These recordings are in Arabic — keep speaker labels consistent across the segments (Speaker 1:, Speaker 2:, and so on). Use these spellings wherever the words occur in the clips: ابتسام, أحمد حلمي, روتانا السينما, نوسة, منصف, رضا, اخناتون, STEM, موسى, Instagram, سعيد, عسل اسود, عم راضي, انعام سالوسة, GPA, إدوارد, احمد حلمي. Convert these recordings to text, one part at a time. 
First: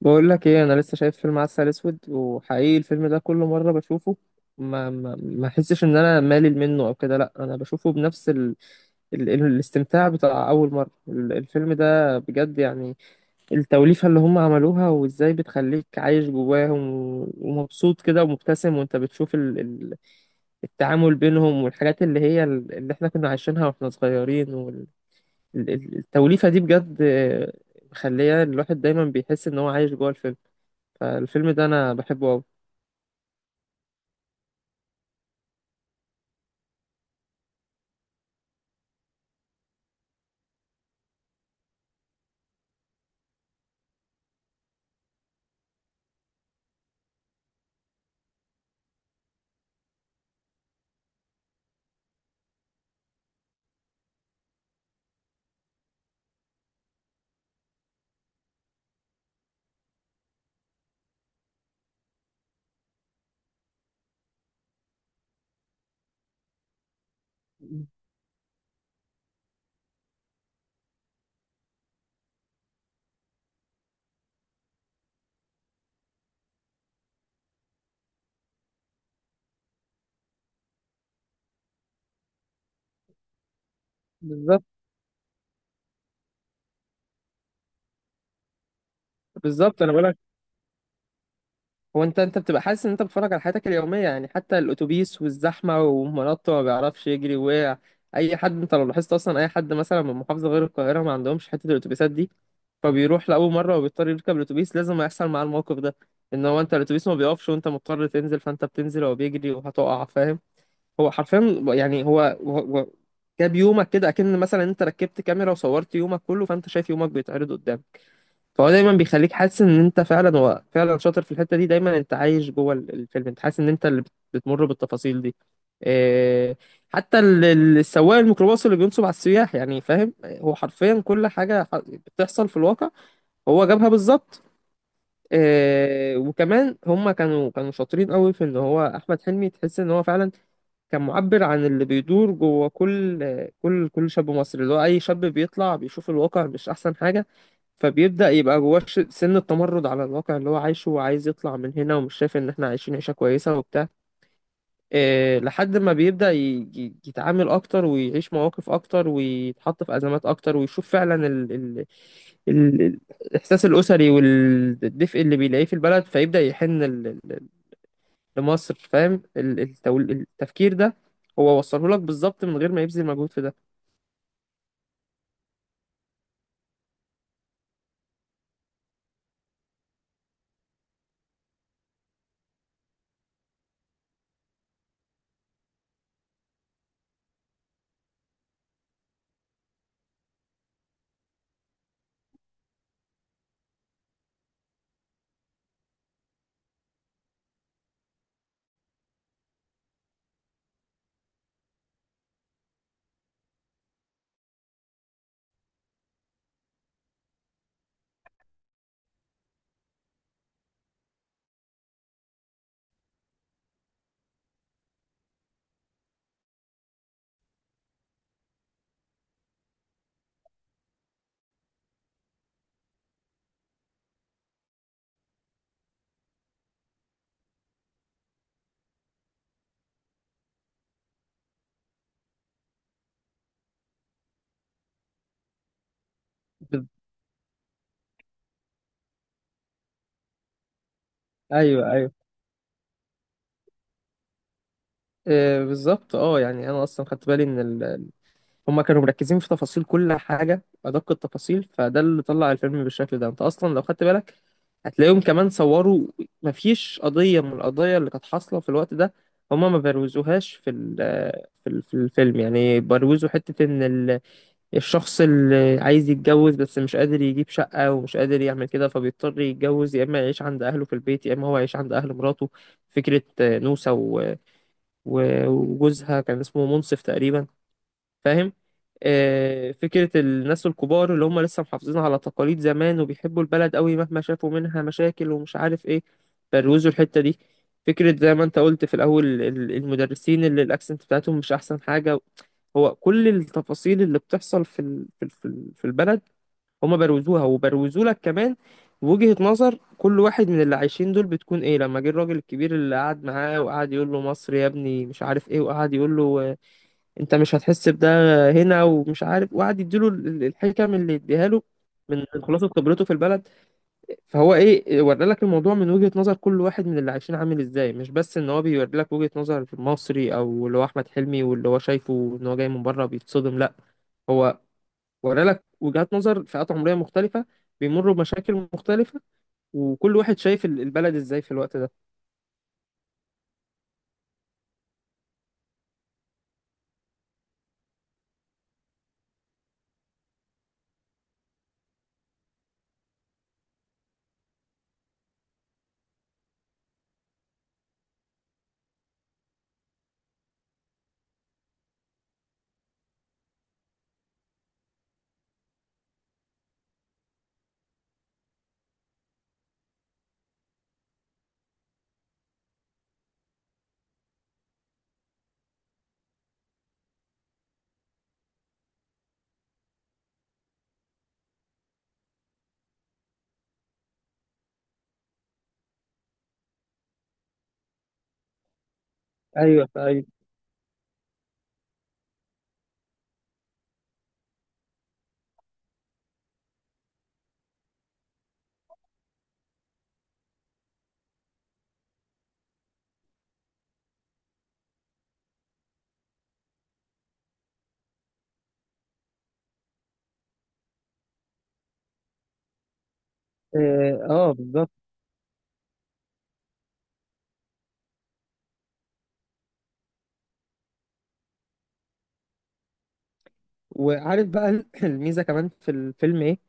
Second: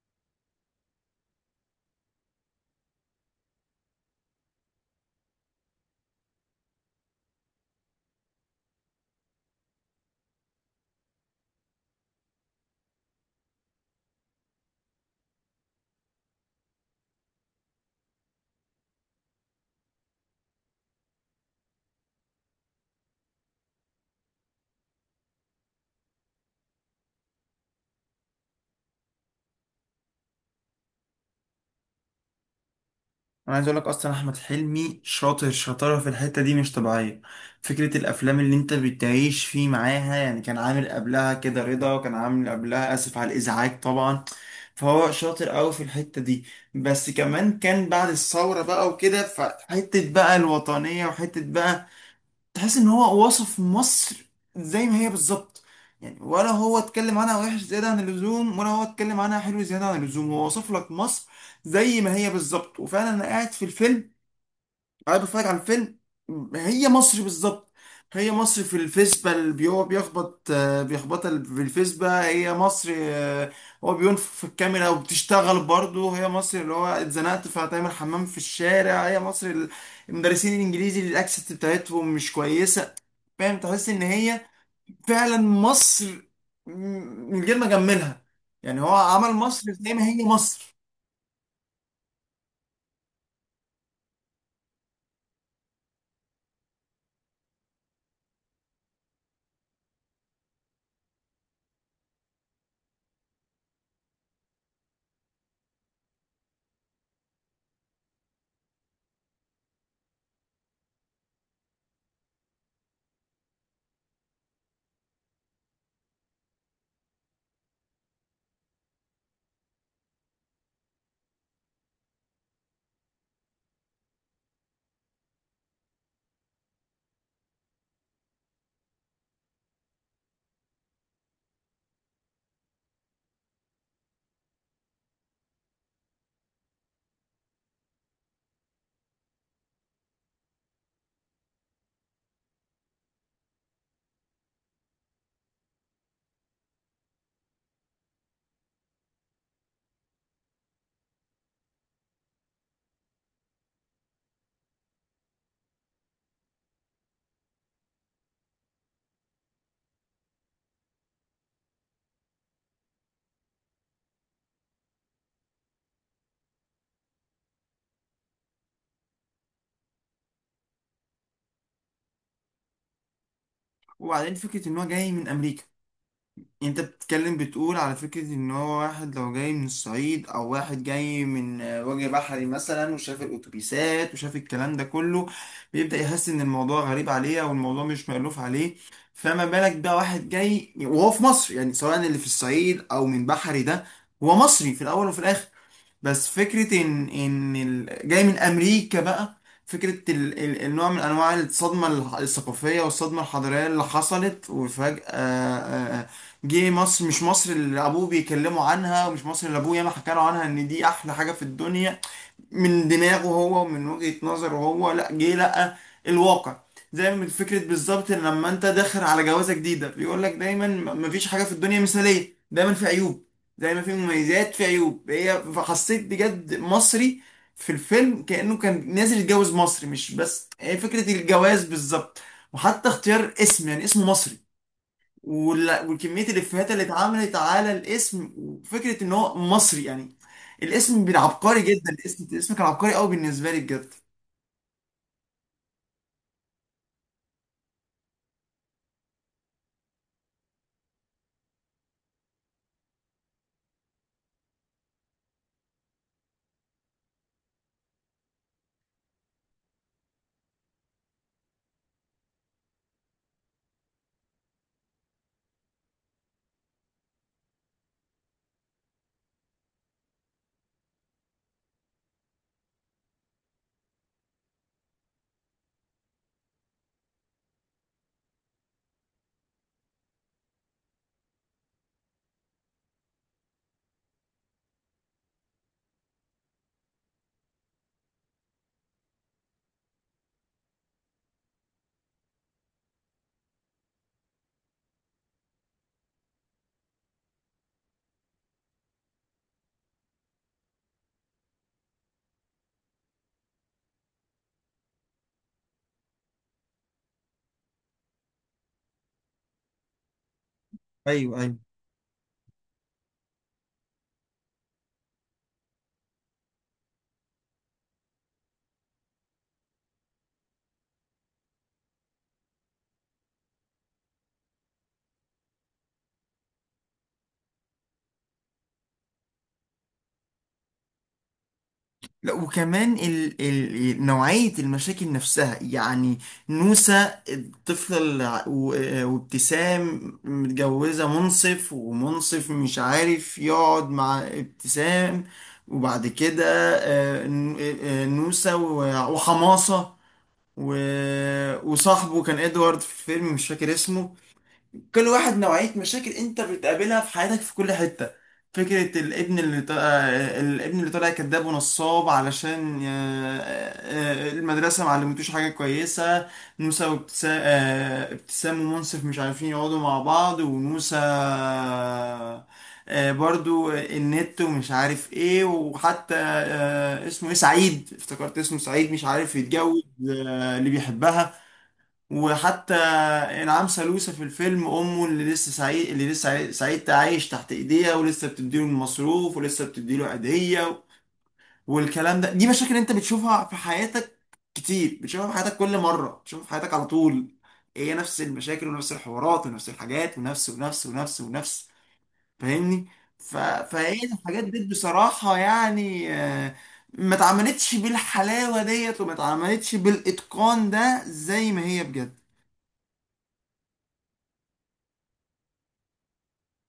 Speaker 1: بقول لك ايه، انا لسه شايف فيلم عسل اسود، وحقيقي الفيلم ده كل مره بشوفه ما احسش ان انا مالل منه او كده. لا، انا بشوفه بنفس الاستمتاع بتاع اول مره. الفيلم ده بجد يعني التوليفه اللي هم عملوها، وازاي بتخليك عايش جواهم ومبسوط كده ومبتسم، وانت بتشوف التعامل بينهم والحاجات اللي هي اللي احنا كنا عايشينها واحنا صغيرين. والتوليفه دي بجد آه، مخليه الواحد دايما بيحس ان هو عايش جوه الفيلم. فالفيلم ده انا بحبه قوي.
Speaker 2: انا عايز اقول لك اصلا احمد حلمي شاطر شطاره في الحته دي مش طبيعيه. فكره الافلام اللي انت بتعيش فيه معاها، يعني كان عامل قبلها كده رضا، وكان عامل قبلها اسف على الازعاج طبعا. فهو شاطر قوي في الحته دي، بس كمان كان بعد الثوره بقى وكده، فحته بقى الوطنيه وحته بقى تحس ان هو وصف مصر زي ما هي بالظبط. يعني ولا هو اتكلم عنها وحش زيادة عن اللزوم، ولا هو اتكلم عنها حلو زيادة عن اللزوم، هو وصف لك مصر زي ما هي بالظبط. وفعلا انا قاعد في الفيلم قاعد بتفرج على الفيلم، هي مصر بالظبط. هي مصر في الفيسبا اللي هو بيخبط، بيخبطها في الفيسبا، هي مصر. هو بينفخ في الكاميرا وبتشتغل برضه، هي مصر اللي هو اتزنقت فهتعمل حمام في الشارع، هي مصر المدرسين الانجليزي اللي الاكسنت بتاعتهم مش كويسه. فاهم؟ تحس ان هي
Speaker 1: بالظبط.
Speaker 2: فعلا مصر، م- من غير ما اجملها، يعني هو عمل مصر
Speaker 1: بالظبط انا
Speaker 2: زي ما
Speaker 1: بقولك،
Speaker 2: هي مصر.
Speaker 1: هو انت بتبقى حاسس ان انت بتتفرج على حياتك اليوميه يعني. حتى الاتوبيس والزحمه، ومنطه ما بيعرفش يجري ووقع اي حد. انت لو لاحظت، اصلا اي حد مثلا من محافظه غير القاهره ما عندهمش حته الاتوبيسات دي، فبيروح لاول مره وبيضطر يركب الاتوبيس. لازم يحصل معاه الموقف ده، ان هو انت الاتوبيس ما بيقفش، وانت مضطر تنزل، فانت بتنزل وهو بيجري وهتقع. فاهم؟ هو حرفيا يعني هو جاب يومك كده، اكن مثلا انت ركبت كاميرا وصورت يومك كله، فانت شايف يومك بيتعرض قدامك. فهو دايما بيخليك حاسس ان انت فعلا، هو فعلا شاطر في الحته دي. دايما انت عايش جوه الفيلم. انت حاسس ان انت اللي بتمر بالتفاصيل دي. إيه، حتى السواق الميكروباص اللي بينصب على السياح يعني. فاهم؟ هو حرفيا كل حاجه بتحصل في الواقع هو جابها بالظبط. إيه، وكمان هما كانوا شاطرين قوي في ان هو احمد حلمي تحس ان هو فعلا كان معبر عن اللي بيدور جوه كل شاب مصري. اللي هو اي شاب بيطلع بيشوف الواقع مش احسن حاجه، فبيبدأ يبقى جواه سن التمرد على الواقع اللي هو عايشه، وعايز يطلع من هنا ومش شايف ان احنا عايشين عيشة كويسة وبتاع. إيه، لحد ما بيبدأ يتعامل اكتر، ويعيش مواقف اكتر، ويتحط في ازمات اكتر، ويشوف فعلا ال ال- الاحساس الاسري والدفء اللي بيلاقيه في البلد، فيبدأ يحن لمصر. فاهم التفكير ده هو وصله لك بالظبط من غير ما يبذل مجهود في ده.
Speaker 2: وبعدين فكره ان هو جاي من امريكا، انت بتتكلم بتقول على فكرة ان هو واحد لو جاي من الصعيد او واحد جاي من وجه بحري مثلا، وشاف الاتوبيسات وشاف الكلام ده كله، بيبدأ يحس ان الموضوع غريب عليه او الموضوع مش مألوف عليه. فما بالك بقى واحد جاي وهو في مصر، يعني سواء اللي في الصعيد او من بحري، ده هو مصري في الاول وفي الاخر. بس فكرة إن جاي من أمريكا بقى، فكرة النوع من أنواع الصدمة الثقافية والصدمة الحضارية اللي حصلت وفجأة جه مصر مش مصر اللي أبوه بيكلموا عنها، ومش مصر اللي أبوه ياما حكى له عنها إن دي أحلى حاجة في الدنيا من دماغه هو ومن وجهة نظره هو، لا جه لقى الواقع. زي ما فكرة بالظبط إن لما انت داخل على جوازة جديدة بيقول لك دايما مفيش حاجة في الدنيا مثالية، دايما في عيوب زي ما في مميزات، في عيوب. هي فحسيت بجد مصري في الفيلم كأنه كان نازل يتجوز مصري، مش بس هي فكرة الجواز بالظبط. وحتى اختيار اسم، يعني اسمه مصري، وكمية الإفيهات اللي
Speaker 1: بال-
Speaker 2: اتعملت على الاسم، وفكرة إن هو مصري، يعني الاسم بين عبقري جدا.
Speaker 1: ايوه ايوه.
Speaker 2: الاسم، الاسم كان عبقري قوي بالنسبة لي بجد.
Speaker 1: إيه بالظبط. اه يعني انا اصلا خدت بالي ان ال، هما كانوا مركزين في تفاصيل كل حاجة، أدق التفاصيل. فده اللي طلع الفيلم بالشكل ده. أنت أصلا لو خدت بالك هتلاقيهم كمان صوروا، مفيش قضية من القضايا اللي كانت حاصلة في الوقت ده هما ما بروزوهاش في الفيلم يعني. بروزوا حتة إن الشخص اللي عايز يتجوز بس مش قادر يجيب شقة ومش قادر يعمل كده، فبيضطر يتجوز يا إما يعيش عند أهله في البيت يا إما هو يعيش عند أهل مراته. فكرة آه، نوسة وجوزها كان اسمه منصف تقريبا. فاهم؟ آه، فكرة الناس الكبار اللي هم لسه محافظين على تقاليد زمان وبيحبوا البلد قوي مهما شافوا منها مشاكل ومش عارف ايه، بروزوا الحتة دي. فكرة زي ما انت قلت في الأول المدرسين اللي الأكسنت بتاعتهم مش أحسن حاجة. هو كل التفاصيل اللي بتحصل في البلد هم بروزوها، وبروزوا لك كمان وجهة نظر كل واحد من اللي عايشين دول بتكون ايه. لما جه الراجل الكبير اللي قعد معاه وقعد يقول له مصر يا ابني مش عارف ايه، وقعد يقول له انت مش هتحس بده هنا ومش عارف، وقعد يديله الحكم اللي
Speaker 2: ايوه،
Speaker 1: يديها
Speaker 2: ايوه.
Speaker 1: له من خلاصه خبرته في البلد. فهو ايه، ورى لك الموضوع من وجهة نظر كل واحد من اللي عايشين عامل ازاي. مش بس ان هو بيوري لك وجهة نظر مصري او اللي هو احمد حلمي واللي هو شايفه ان هو جاي من بره بيتصدم، لا. هو ورى لك وجهات نظر فئات عمرية مختلفة بيمروا بمشاكل مختلفة، وكل واحد شايف البلد ازاي في الوقت ده.
Speaker 2: لا، وكمان نوعية المشاكل نفسها. يعني نوسة الطفلة وابتسام متجوزة منصف، ومنصف مش عارف يقعد مع ابتسام. وبعد كده، نوسة وحماصة و... وصاحبه كان ادوارد في الفيلم مش فاكر اسمه. كل واحد نوعية مشاكل انت بتقابلها في حياتك في كل حتة. فكرة الابن اللي ط... آه، الابن اللي طالع كذاب ونصاب علشان المدرسة ما علمتوش حاجة كويسة. موسى وابتسام، ابتسام ومنصف مش عارفين يقعدوا مع بعض، وموسى برضو النت ومش عارف ايه. وحتى اسمه ايه، سعيد، افتكرت اسمه سعيد، مش عارف يتجوز
Speaker 1: ايوه ايوه.
Speaker 2: اللي بيحبها. وحتى انعام سالوسة في الفيلم امه، اللي لسه سعيد اللي لسه سعيد عايش تحت ايديها ولسه بتديله المصروف ولسه بتديله عيدية، والكلام ده. دي مشاكل انت بتشوفها في حياتك كتير، بتشوفها في حياتك، كل مرة بتشوفها في حياتك على طول. هي نفس المشاكل ونفس الحوارات ونفس الحاجات ونفس ونفس ونفس ونفس. فاهمني؟ فهي
Speaker 1: اه
Speaker 2: الحاجات
Speaker 1: آه،
Speaker 2: دي
Speaker 1: بالظبط.
Speaker 2: بصراحة يعني، ما اتعملتش بالحلاوة ديت، وما اتعملتش بالإتقان ده زي ما هي بجد.
Speaker 1: وعارف بقى الميزة كمان في الفيلم ايه؟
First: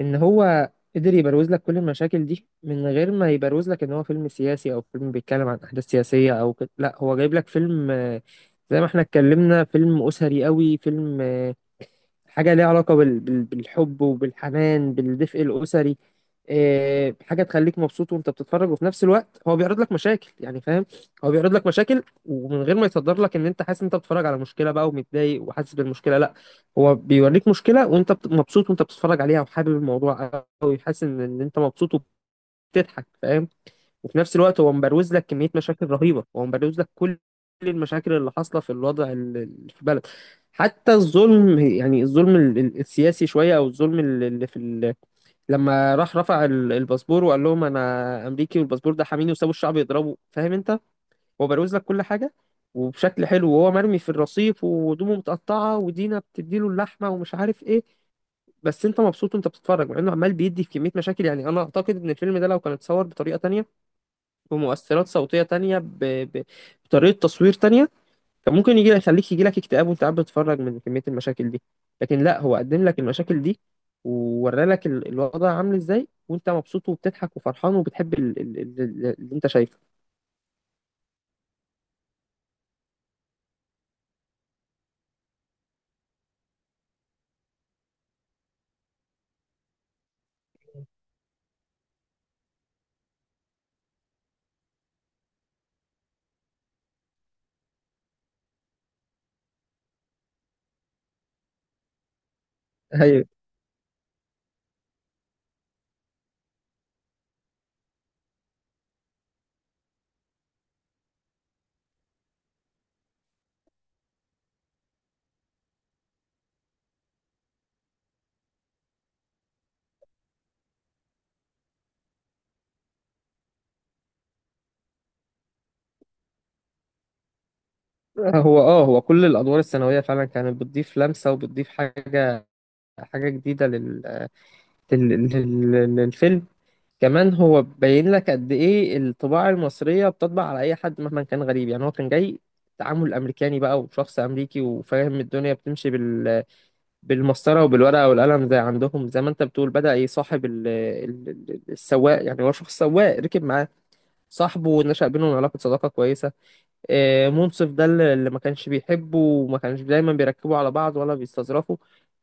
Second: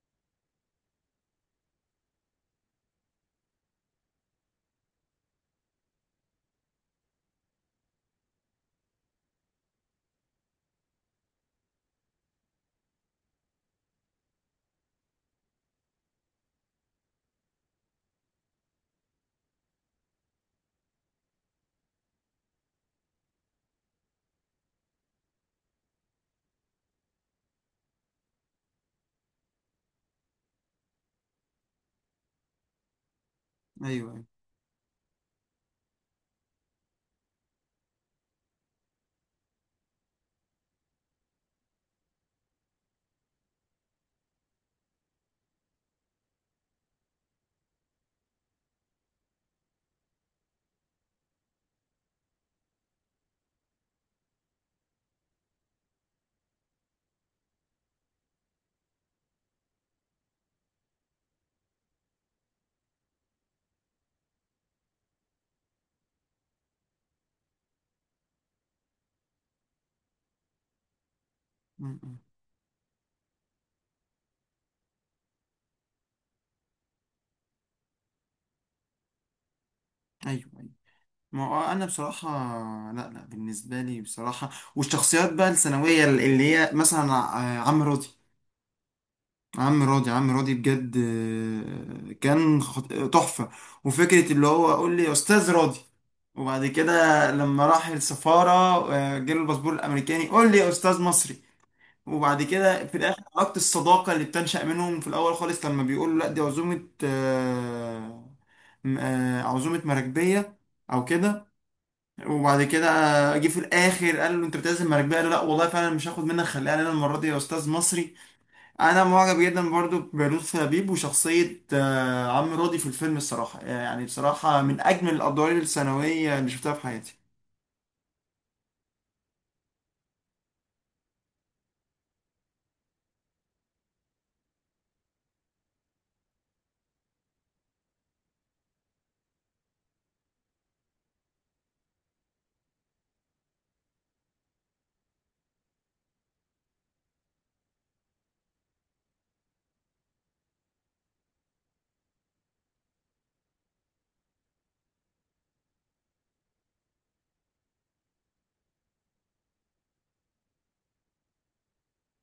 Speaker 1: ان هو قدر يبروز لك كل المشاكل دي من غير ما يبروز لك ان هو فيلم سياسي، او فيلم بيتكلم عن احداث سياسية او كده. لا، هو جايب لك فيلم آه، زي ما احنا اتكلمنا، فيلم اسري قوي. فيلم آه، حاجة ليها علاقة بالحب وبالحنان بالدفء الأسري. آه، حاجة تخليك مبسوط وأنت بتتفرج، وفي نفس الوقت هو بيعرض لك مشاكل يعني. فاهم؟ هو بيعرض لك مشاكل، ومن غير ما يصدر لك إن أنت حاسس إن أنت بتتفرج على مشكلة بقى ومتضايق وحاسس بالمشكلة، لا. هو بيوريك مشكلة وأنت مبسوط وأنت بتتفرج عليها وحابب الموضوع أوي، حاسس إن أنت مبسوط وبتضحك. فاهم؟
Speaker 2: ايوه،
Speaker 1: وفي
Speaker 2: أيوة.
Speaker 1: نفس الوقت هو مبروز لك كمية مشاكل رهيبة. هو مبروز لك كل المشاكل اللي حاصلة في الوضع في البلد. حتى الظلم يعني، الظلم السياسي شوية، أو الظلم اللي في ال، لما راح رفع الباسبور وقال لهم أنا أمريكي والباسبور ده حاميني وسابوا الشعب يضربه. فاهم أنت؟ هو بروز لك كل حاجة وبشكل حلو. وهو مرمي في الرصيف وهدومه متقطعة ودينا بتديله اللحمة ومش عارف إيه، بس أنت مبسوط وأنت بتتفرج، مع إنه عمال بيدي في كمية مشاكل يعني. أنا أعتقد إن الفيلم ده لو كان اتصور بطريقة تانية، بمؤثرات صوتية تانية، بطريقة تصوير تانية، كان ممكن يجي لك يخليك، يجي لك اكتئاب وانت قاعد بتتفرج من كمية المشاكل دي.
Speaker 2: م-م.
Speaker 1: لكن لا، هو قدم لك المشاكل دي وورى لك الوضع عامل ازاي، وانت مبسوط وبتضحك وفرحان وبتحب اللي انت شايفه.
Speaker 2: ايوه، ايوه. ما هو انا بصراحه، لا لا، بالنسبه لي بصراحه. والشخصيات بقى الثانويه اللي هي مثلا عم راضي. عم راضي، عم راضي بجد كان تحفه. وفكره اللي هو قول لي يا استاذ راضي، وبعد كده لما راح السفاره جاله الباسبور الامريكاني، قول لي يا استاذ مصري. وبعد كده في الاخر
Speaker 1: ايوه.
Speaker 2: علاقه الصداقه اللي بتنشا منهم في الاول خالص، لما بيقول له لا دي عزومه عزومه مراكبيه او كده. وبعد كده جه في الاخر قال له انت بتعزم مراكبيه، قال له لا والله فعلا مش هاخد منك، خليها لنا المره دي يا استاذ مصري. انا معجب جدا برضو بلطفي لبيب وشخصيه عم راضي في الفيلم الصراحه، يعني بصراحه من اجمل الادوار الثانويه اللي شفتها في حياتي.
Speaker 1: هو اه، هو كل الادوار الثانويه فعلا كانت بتضيف لمسه وبتضيف حاجه، حاجه جديده للفيلم. كمان هو باين لك قد ايه الطباع المصرية بتطبع على اي حد مهما كان غريب يعني. هو كان جاي تعامل امريكاني بقى وشخص امريكي وفاهم الدنيا بتمشي بالمسطرة وبالورقة والقلم زي عندهم. زي ما انت بتقول، بدأ يصاحب السواق يعني. هو شخص سواق ركب معاه، صاحبه ونشأ بينهم علاقة صداقة كويسة. آه، منصف ده اللي ما كانش بيحبه وما كانش دايما بيركبوا على بعض ولا بيستظرفوا،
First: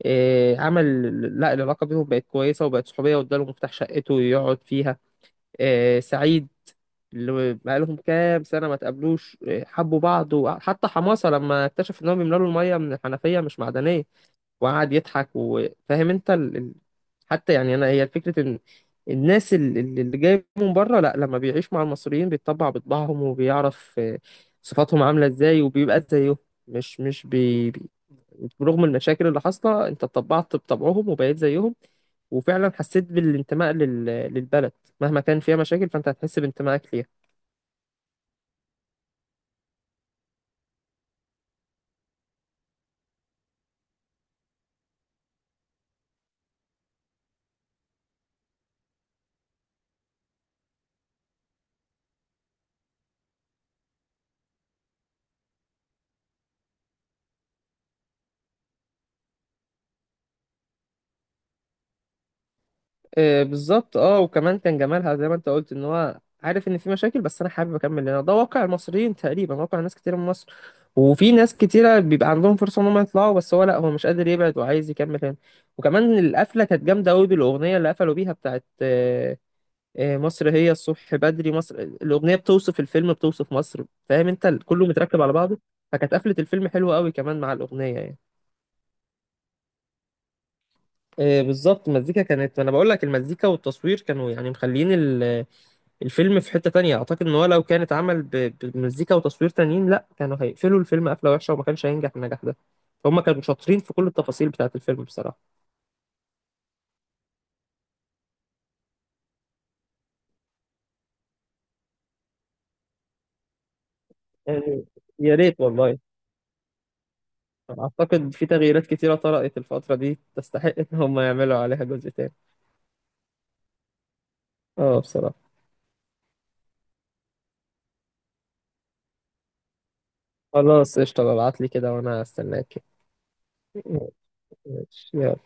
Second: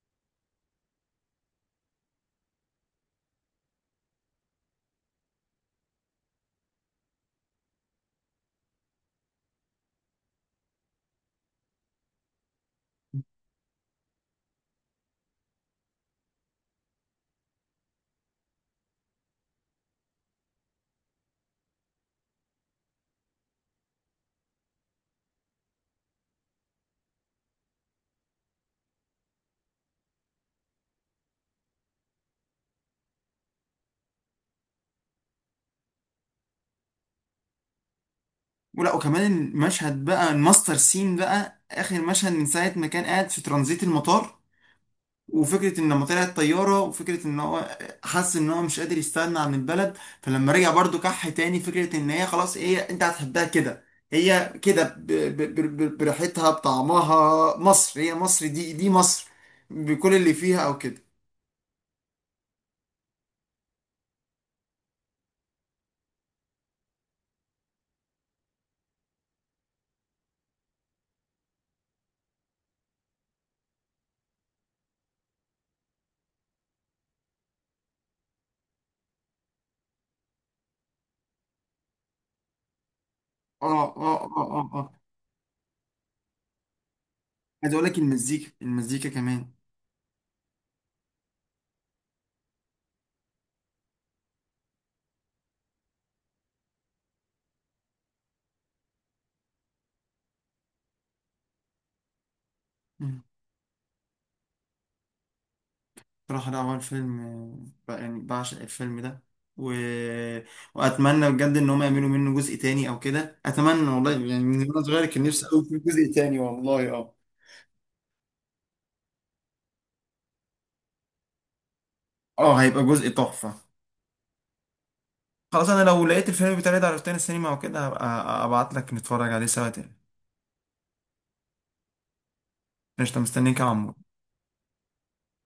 Speaker 1: آه، عمل، لا العلاقة بينهم بقت كويسة وبقت صحوبية واداله مفتاح شقته يقعد فيها. آه، سعيد اللي بقالهم كام سنة ما تقابلوش، آه، حبوا بعض. وحتى حماسة لما اكتشف إن هو بيملى له المية من الحنفية مش معدنية وقعد يضحك. وفاهم أنت حتى يعني، أنا هي فكرة إن الناس اللي جاية من بره، لا، لما بيعيش مع المصريين بيتطبع بطباعهم وبيعرف آه، صفاتهم عاملة إزاي وبيبقى زيهم. مش مش بي... برغم المشاكل اللي حاصله انت اتطبعت بطبعهم وبقيت زيهم، وفعلا حسيت بالانتماء للبلد. مهما كان فيها مشاكل فانت هتحس بانتمائك ليها.
Speaker 2: ولا، وكمان المشهد بقى، الماستر سين بقى، اخر مشهد من ساعه ما كان قاعد في ترانزيت المطار، وفكرة ان لما طلعت طيارة، وفكرة ان هو حس ان هو مش قادر يستغنى عن البلد، فلما رجع برضو كح تاني، فكرة ان هي خلاص، هي انت هتحبها كده، هي كده بريحتها بطعمها، مصر هي مصر دي، دي مصر بكل اللي فيها او كده.
Speaker 1: آه بالظبط. اه، وكمان كان جمالها زي ما انت قلت ان هو عارف ان في مشاكل، بس انا حابب اكمل، هنا ده واقع المصريين تقريبا، واقع ناس كتير من مصر. وفي ناس كتيرة بيبقى عندهم فرصة ان هم يطلعوا، بس هو لا، هو مش قادر يبعد وعايز يكمل هنا. وكمان القفلة كانت جامدة قوي بالأغنية اللي قفلوا بيها بتاعت آه، آه، مصر هي الصبح بدري. مصر الأغنية بتوصف الفيلم، بتوصف
Speaker 2: اه،
Speaker 1: مصر.
Speaker 2: اه،
Speaker 1: فاهم
Speaker 2: اه،
Speaker 1: انت؟
Speaker 2: اه،
Speaker 1: كله
Speaker 2: اه.
Speaker 1: متركب على بعضه. فكانت قفلة الفيلم حلوة قوي كمان مع
Speaker 2: عايز اقول
Speaker 1: الأغنية
Speaker 2: لك
Speaker 1: يعني.
Speaker 2: المزيكا، المزيكا كمان.
Speaker 1: آه، بالظبط. المزيكا كانت، انا بقول لك، المزيكا والتصوير كانوا يعني مخليين الفيلم في حتة تانية. اعتقد ان هو لو كانت عمل بمزيكا وتصوير تانيين، لا، كانوا هيقفلوا الفيلم قفلة وحشة وما كانش هينجح النجاح ده. فهم كانوا شاطرين في كل التفاصيل بتاعة الفيلم بصراحة.
Speaker 2: بصراحة ده أول فيلم، يعني بعشق الفيلم ده و... وأتمنى بجد إن هم يعملوا منه جزء تاني أو كده، أتمنى والله. يعني من وأنا
Speaker 1: يعني
Speaker 2: صغير كان
Speaker 1: يا
Speaker 2: نفسي
Speaker 1: ريت
Speaker 2: أوي في
Speaker 1: والله.
Speaker 2: جزء تاني والله. أه،
Speaker 1: اعتقد في تغييرات كتيرة طرأت الفترة دي تستحق ان هم يعملوا عليها جزء تاني.
Speaker 2: أه، هيبقى جزء تحفة.
Speaker 1: اه بصراحة.
Speaker 2: خلاص أنا لو لقيت الفيلم بتاعي ده على روتانا السينما وكده، هبقى أبعت لك نتفرج عليه سوا تاني.
Speaker 1: خلاص قشطة، ابعتلي كده وانا استناك.
Speaker 2: قشطة، مستنيك يا عمو.
Speaker 1: ماشي، يلا.